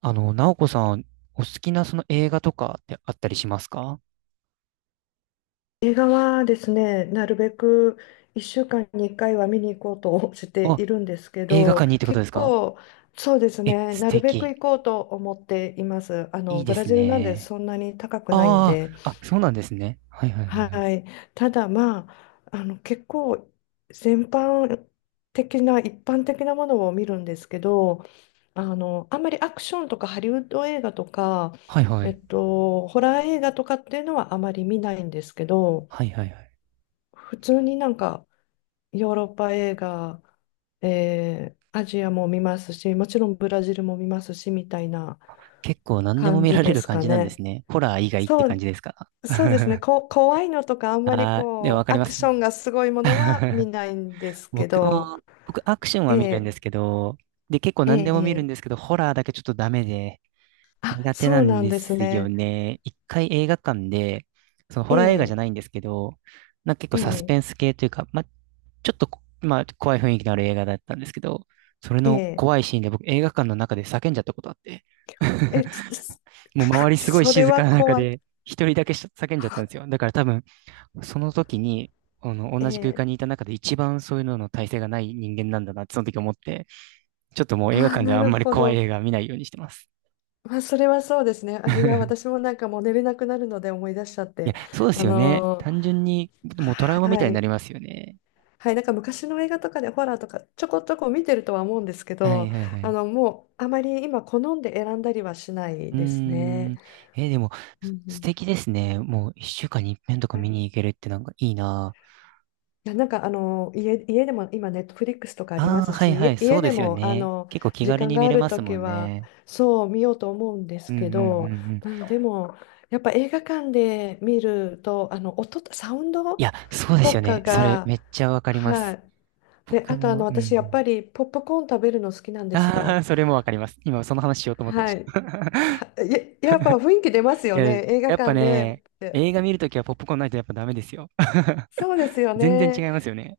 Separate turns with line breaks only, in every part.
直子さん、お好きなその映画とかってあったりしますか？
映画はですね、なるべく1週間に1回は見に行こうとして
あ、
いるんですけ
映画
ど、
館にってことで
結
すか？
構、そうです
え、
ね、
素
なるべく
敵。
行こうと思っています。
いいで
ブラ
す
ジルなんで
ね。
そんなに高くないん
あ
で、
あ、あ、そうなんですね。はいはいはいはい。
はい。ただ、まあ、結構、全般的な、一般的なものを見るんですけど、あんまりアクションとかハリウッド映画とか、
はいはい。
ホラー映画とかっていうのはあまり見ないんですけど、
はいはいはい。
普通になんかヨーロッパ映画、アジアも見ますし、もちろんブラジルも見ますし、みたいな
結構何でも
感
見
じ
られ
で
る
す
感
か
じなんで
ね。
すね。ホラー以外って
そ
感じ
う、
ですか？
そうですね。
あ
怖いのとかあんまり
あ、でもわ
こ
か
う、
り
ア
ま
ク
す。
ションがすごいものは見 ないんですけ
僕
ど、
も、僕アクション
え
は見るんで
え
すけど、で、結構
え
何でも
え
見るん
ええ、
ですけど、ホラーだけちょっとダメで、
あ、
苦手な
そう
ん
なん
で
です
すよ
ね。
ね。一回映画館で、そのホラー映画じゃ
ええ
ないんですけど、なんか結構サスペ
え
ンス系というか、まあ、ちょっとこ、まあ、怖い雰囲気のある映画だったんですけど、それの
え
怖
え
いシーンで僕映画館の中で叫んじゃったことあって、
ええ、つつ
もう周り すごい
それ
静
は
かな中
怖い。
で一人だけ叫んじゃったんですよ。だから多分、その時に、同じ空
え
間
え、
にいた中で一番そういうのの耐性がない人間なんだなってその時思って、ちょっともう映画
あ、
館では
な
あん
る
まり
ほ
怖い映
ど。
画は見ないようにしてます。
まあ、それはそうですね。あ、いや、私 もなんかもう寝れなくなるので思い出しちゃっ
いや、
て。
そうです
あ
よね。
の
単
ー
純に、もうトラウマみ
は
たいにな
い。
りますよね。
はい、なんか昔の映画とかでホラーとかちょこちょこ見てるとは思うんですけ
はい
ど、
はいは
あ
い。
の、もうあまり今好んで選んだりはしない
うー
ですね。
ん。でも、
うんう
素
ん、
敵ですね。もう一週間に一遍とか
は
見
い、
に行けるってなんかいいな。
いや、なんか家でも今、ネットフリックスとかありま
ああ、
す
はい
し、家
はい、そ
家
うで
で
すよ
もあ
ね。
の
結構気
時
軽
間
に
が
見
あ
れ
る
ま
と
すも
き
ん
は
ね。
そう見ようと思うんで
う
す
んうん
け
う
ど、
んうん。
まあ、でもやっぱ映画館で見るとあの音、サウン
い
ド
や、そうです
と
よ
か
ね。それ
が、
めっちゃわかりま
は
す。
い、で、
僕
あとあ
も、
の
うんう
私、やっ
ん。
ぱりポップコーン食べるの好きなんです
あ
よ。
あ、それもわかります。今その話しようと思ってまし
はい、
た。
は、や、やっぱ雰囲気出ます
い
よ
や、や
ね、映画
っぱ
館でっ
ね、
て。
映画見るときはポップコーンないとやっぱダメですよ。
そうですよ
全然違
ね。
いますよね。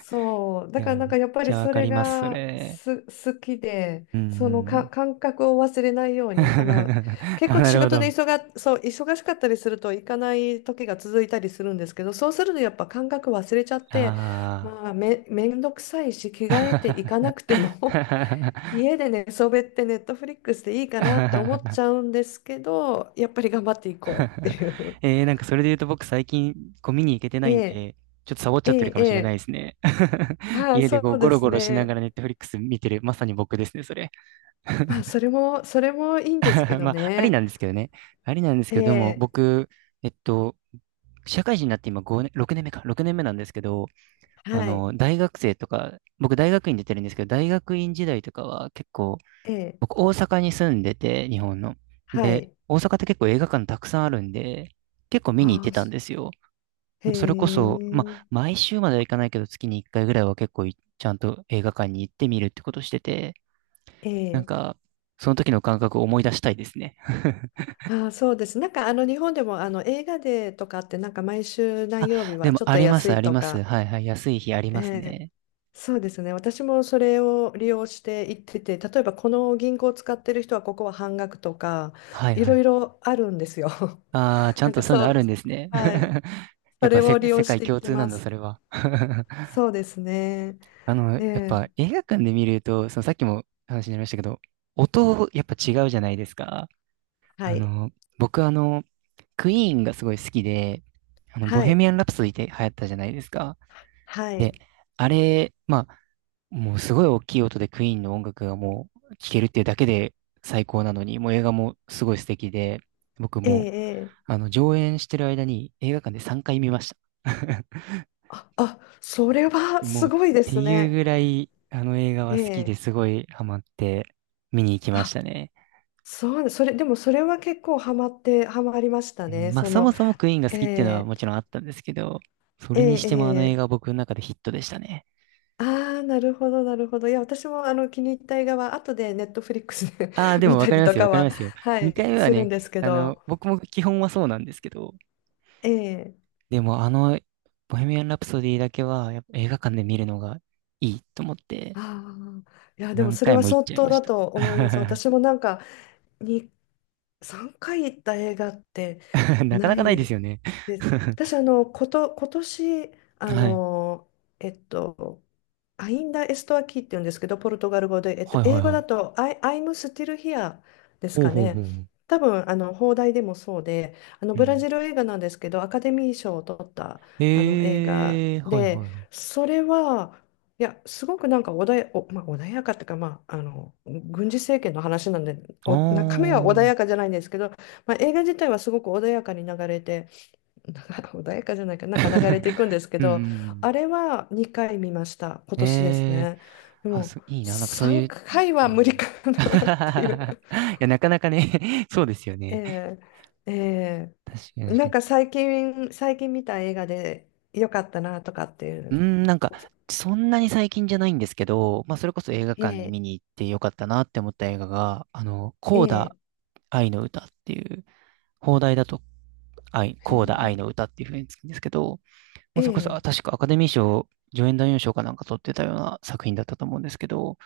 そう、
い
だ
や、
からなん
めっ
かやっぱ
ち
り
ゃわ
そ
か
れ
ります、そ
が
れ。
す好きで、
う
その
ん。
感覚を忘れないように、あの結
あ、
構
なる
仕
ほ
事で
ど。
忙が、そう、忙しかったりすると行かない時が続いたりするんですけど、そうするとやっぱ感覚忘れちゃって、
あ
まあめんどくさいし、着替えて行か
あ。
なくても 家で寝そべってネットフリックスでいいかなって思っち ゃうんですけど、やっぱり頑張っていこうっていう。
なんかそれで言うと僕最近ゴミに行けて な
え
いん
え、
で、ちょっとサボっち
え
ゃってる
え、
か
え
もしれないで
え、
すね。
はい、
家で
そ
こう
う
ゴ
で
ロ
す
ゴロしなが
ね。
らネットフリックス見てる、まさに僕ですね、それ。
まあ、それもいいんですけど
まあ、あり
ね。
なんですけどね。ありなんです
え
けど、でも
え、
僕、えっと、社会人になって今5年、6年目か、6年目なんですけど、
はい、
大学生とか、僕大学院出てるんですけど、大学院時代とかは結構、
ええ、
僕大阪に住んでて、日本の。
は
で、
い。
大阪って結構映画館たくさんあるんで、結構見に行っ
あ
て
あ、
たん
す、
ですよ。
へ
もうそれこそ、ま
え、
あ、毎週まではいかないけど、月に1回ぐらいは結構ちゃんと映画館に行ってみるってことしてて、
え
なん
え、
か、その時の感覚を思い出したいですね。
ああ、そうです。なんか、日本でも、映画デーとかって、なんか、毎週何
あ、
曜日
で
は
も
ちょっ
あ
と
りま
安
す、あ
い
り
と
ます。
か、
はいはい。安い日あり
え
ます
え、
ね。
そうですね。私もそれを利用して行ってて、例えば、この銀行を使ってる人は、ここは半額とか、
はい
い
は
ろい
い。
ろあるんですよ。
ああ、ち ゃん
なん
と
か、
そういう
そ
のあるん
う、
ですね。
はい。
や
そ
っぱ
れを利用
世
し
界
て行っ
共
て
通な
ま
んだ、
す。
それは。
そうですね。
や
え
っぱ
え、
映画館で見ると、そのさっきも話になりましたけど、音、やっぱ違うじゃないですか。
は
あ
い、
の、僕クイーンがすごい好きで、ボ
は
ヘミ
い、
アン・ラプソディって流行ったじゃないですか。
は
で、
い、
あれ、まあ、もうすごい大きい音でクイーンの音楽がもう聴けるっていうだけで最高なのに、もう映画もすごい素敵で、僕
え
もう、
え、ええ、
上演してる間に映画館で3回見ました。
あ、あ、それは
もう、
す
っ
ごいで
て
す
いう
ね。
ぐらい、あの映画
え
は好きで
え、
すごいハマって見に行きまし
あ、
たね。
でもそれは結構ハマって、ハマりました
うん
ね。
まあ、
そ
そも
の、
そもクイーンが
え
好きっていうのは
え、
もちろんあったんですけど、そ
え
れにしてもあの映
え、
画
ええ、
は僕の中でヒットでしたね。
ああ、なるほど、なるほど。いや、私もあの気に入った映画は、後でネットフリックスで
ああ、で
見
もわ
た
かり
り
ま
と
すよ、わ
か
かり
は、
ますよ。
は
2回
い、
目は
するん
ね、
ですけど、
僕も基本はそうなんですけど、
ええ、
でもボヘミアン・ラプソディだけは、やっぱ映画館で見るのがいいと思って、
ああ、いや、でも
何
それ
回
は
も行っ
相
ちゃい
当
まし
だ
た。
と思います。私もなんか、に3回行った映画って
なか
な
なかないで
い
すよね。
です。私、あの、今年、あ
はい。
の、えっと、アインダエストアキーって言うんですけど、ポルトガル語で、
はいは
英
い
語
は
だ
い。
と、I'm still here です
ほう
か
ほうほ
ね。
うほう。
多分、あの、邦題でもそうで、あの、
う
ブラ
ん。
ジル映画なんですけど、アカデミー賞を取った、あの、映画
ええー、はいは
で、
いはい。
それは、いや、すごくなんか穏や、おまあ、穏やかっていうか、まあ、あの、軍事政権の話なんで、
あ
お、中身は
あ。
穏やかじゃないんですけど、まあ、映画自体はすごく穏やかに流れて、なんか穏やかじゃないか、なんか流れていくんで すけ
うんうん
ど、
うん。
あれは2回見ました、今
え
年です
え
ね。で
あ、
も、
そう、いいな。なんかそう
3
いう、
回
う
は無
ん。
理か な
い
っていう。
や、なかなかね そうですよ
え
ね。
え、え
確かに
え、
確かに。
最近見た映画で良かったなとかってい
うー
う。
ん、なんか、
お、
そんなに最近じゃないんですけど、まあ、それこそ映画館に
ええ、
見に行ってよかったなって思った映画が、コーダ
ええ、
愛の歌っていう、放題だと
へ
コーダ愛の歌っていう風につくんですけど、もうそれこそ、
え、え
あ確かアカデミー賞、助演男優賞かなんか取ってたような作品だったと思うんですけど、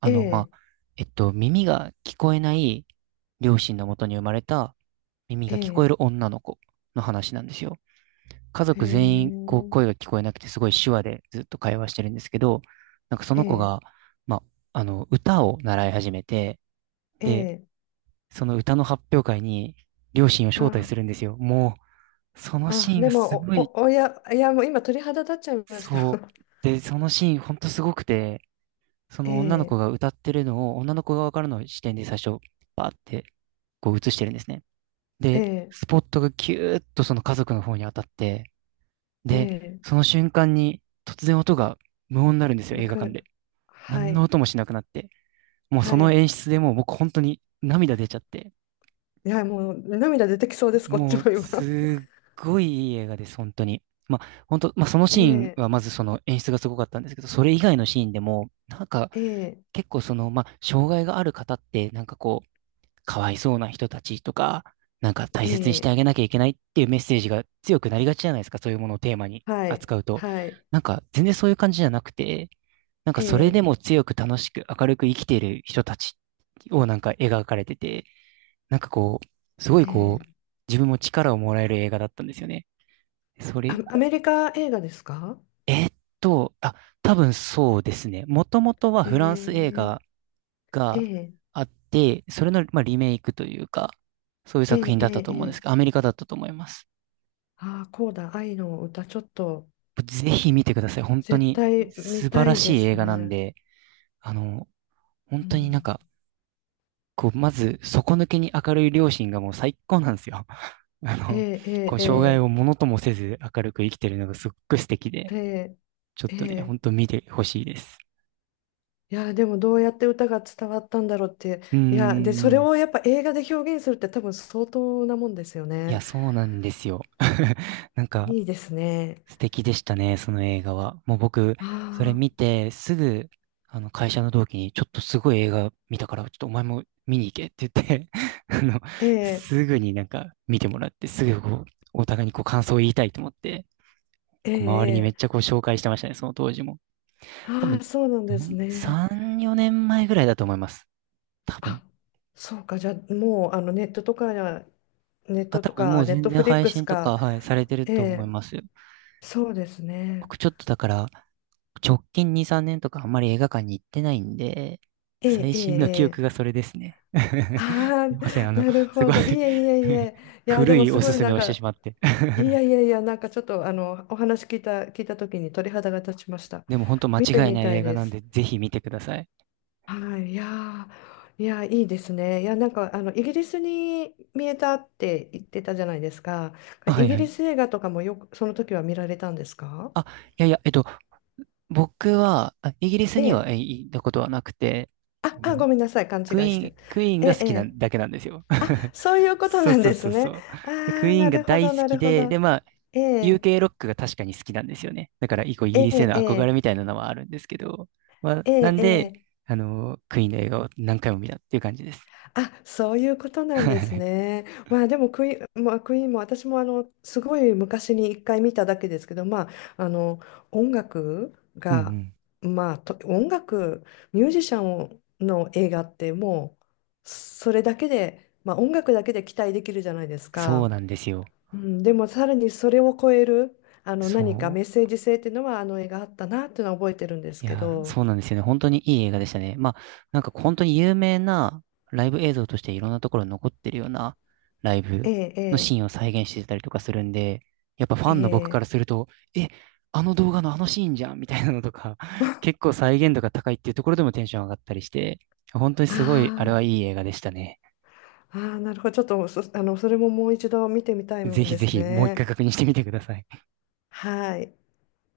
ま
え
あ、耳が聞こえない両親のもとに生まれた耳が聞こえ
え
る
え
女の子の話なんですよ。家族全員
ええ
こう声が聞こえなくてすごい手話でずっと会話してるんですけど、なんかその子
ええ
が、まあ、あの歌を習い始めて、で、
ええ、
その歌の発表会に両親を招待
あ
するんですよ。もう、そのシ
あ、
ーン
で
がす
も、
ごい、
おや、いや、もう今鳥肌立っちゃいました。
そう。で、そのシーンほんとすごくて、その女の子
ええ、
が歌ってるのを女の子側からの視点で最初、バーってこう映してるんですね。
え
で、
え、
スポットがキューッとその家族の方に当たって、
え
で、
え、
その瞬間に突然音が無音になるんですよ、
泣
映画館
く、
で。
は
何の
い、
音もしなくなって。もうそ
は
の
い。
演出でもう僕本当に涙出ちゃって。
いや、もう涙出てきそうです、こっち
もう
も今。
すっごいいい映画です、本当に。まあ本当、まあその
え
シーン
え、
はまずその演出がすごかったんですけど、それ以外のシーンでも、なんか
ええ、
結構その、まあ障害がある方ってなんかこう、かわいそうな人たちとか、なんか大
え
切にして
え、
あげなきゃいけないっていうメッセージが強くなりがちじゃないですか、そういうものをテーマに
はい、
扱うと。
はい、
なんか全然そういう感じじゃなくて、なんか
え
それ
え、
でも強く楽しく明るく生きている人たちをなんか描かれてて、なんかこう、すごい
え
こう、
え、
自分も力をもらえる映画だったんですよね。そ
あ、
れ、
アメリカ映画ですか？
えーっと、あ、多分そうですね。もともとは
え
フランス映
え、
画
え
が
え、
あって、それの、まあ、リメイクというか、そういう
え
作
え、
品
え
だったと思うんです
え、
けど、アメリカだったと思います。
ああー、こうだ、愛の歌、ちょっと、
ぜひ見てください。本当
絶
に
対見
素晴
た
ら
いで
しい
す
映画なん
ね。
で、あの、本
う
当になん
ん、
か、こう、まず、底抜けに明るい両親がもう最高なんですよ。あ
え
の、
え、え
こう、
え、
障害
え
をものともせず明るく生きてるのがすっごい素敵で、
え、え
ちょっ
え、え
とね、ほ
え、
んと見てほしいです。
いやでもどうやって歌が伝わったんだろうって、
うー
いやでそれ
ん。
をやっぱ映画で表現するって多分相当なもんですよ
いや、
ね。
そうなんですよ。なんか、
いいですね。
素敵でしたね、その映画は。もう僕、それ
あ
見
あ
て、すぐ、会社の同期に、ちょっとすごい映画見たから、ちょっとお前も見に行けって言って あの、
ー、え
す
え、
ぐになんか見てもらって、すぐこう、お互いにこう感想を言いたいと思って、
え
こう周りにめっ
え、え
ち
え、
ゃこう紹介してましたね、その当時も。多
ああ
分
ー、
ね、
そうなん
う
です
ん、
ね、
3、4年前ぐらいだと思います。多分。
あ、そうか、じゃあもうあのネットとかネッ
あ、
ト
多
と
分も
か
う
ネッ
全
ト
然
フリッ
配
クス
信と
か。
か、はい、されてる
え
と思い
え、
ますよ。
そうですね、
僕ちょっとだから、直近2、3年とかあんまり映画館に行ってないんで、
ええ、
最
ええ、
新の記
え
憶が
え、
それですね。
あ
すいません、
あー、なる
す
ほ
ごい
ど、いえいえい え、いやで
古
も
い
す
おす
ごい
す
な
め
ん
をして
か、
しまって。
いやいやいや、なんかちょっとあのお話聞いた、聞いた時に鳥肌が立ちました。
でも本当間
見て
違い
み
ない
たい
映画
で
なん
す。
で、ぜひ見てください。
はい、いやー、いやー、いいですね。いや、なんかあのイギリスに見えたって言ってたじゃないですか。
あ、は
イ
い
ギ
は
リ
い。
ス映画とかもよくその時は見られたんですか？
あ、いやいや、僕は、イギリス
え
には
え。
行ったことはなくて、
あ、
あ
あ、
の、
ごめんなさい、勘違
クイ
いし
ー
て
ン、
る。
クイーン
え
が
え、
好
え
きな
え。
だけなんですよ。
あ、そういうこと
そう
なん
そう
で
そ
す
うそ
ね。
う。
ああ、
でクイー
な
ンが
るほ
大
ど、
好
な
き
るほ
で、で、
ど。
まあ、
ええ、
UK ロックが確かに好きなんですよね。だから、以降イ
え
ギリスへ
え、
の
え
憧れ
え、
みたいなのはあるんですけど、まあ、
え
な
え、
んで、
ええ、
クイーンの映画を何回も見たっていう感じです。
あ、そういうことなんですね。まあでもクイーン、まあ、クイーンも私もあのすごい昔に一回見ただけですけど、まあ、あの音楽
うんう
が、
ん。
まあ、音楽、ミュージシャンの映画ってもうそれだけで、まあ、音楽だけで期待できるじゃないです
そう
か。
なんですよ。
うん、でもさらにそれを超えるあの何か
そ
メッ
う。
セージ性っていうのはあの映画あったなっていうのは覚えてるんです
い
け
やー、
ど。
そうなんですよね。本当にいい映画でしたね。まあ、なんか本当に有名なライブ映像としていろんなところに残ってるようなライブ
ええ、
のシーンを再現してたりとかするんで、やっぱファ
え
ンの僕か
え、え
ら
え、
すると、え、あの動画のあのシーンじゃんみたいなのとか、結構再現度が高いっていうところでもテンション上がったりして、本当に
あ
すごい、あれ
あ
は
ー、
いい映画でしたね。
ああ、なるほど。ちょっとそ、あの、それももう一度見てみたい
ぜ
もん
ひ
で
ぜ
す
ひもう一
ね。
回確認してみてください。
はい。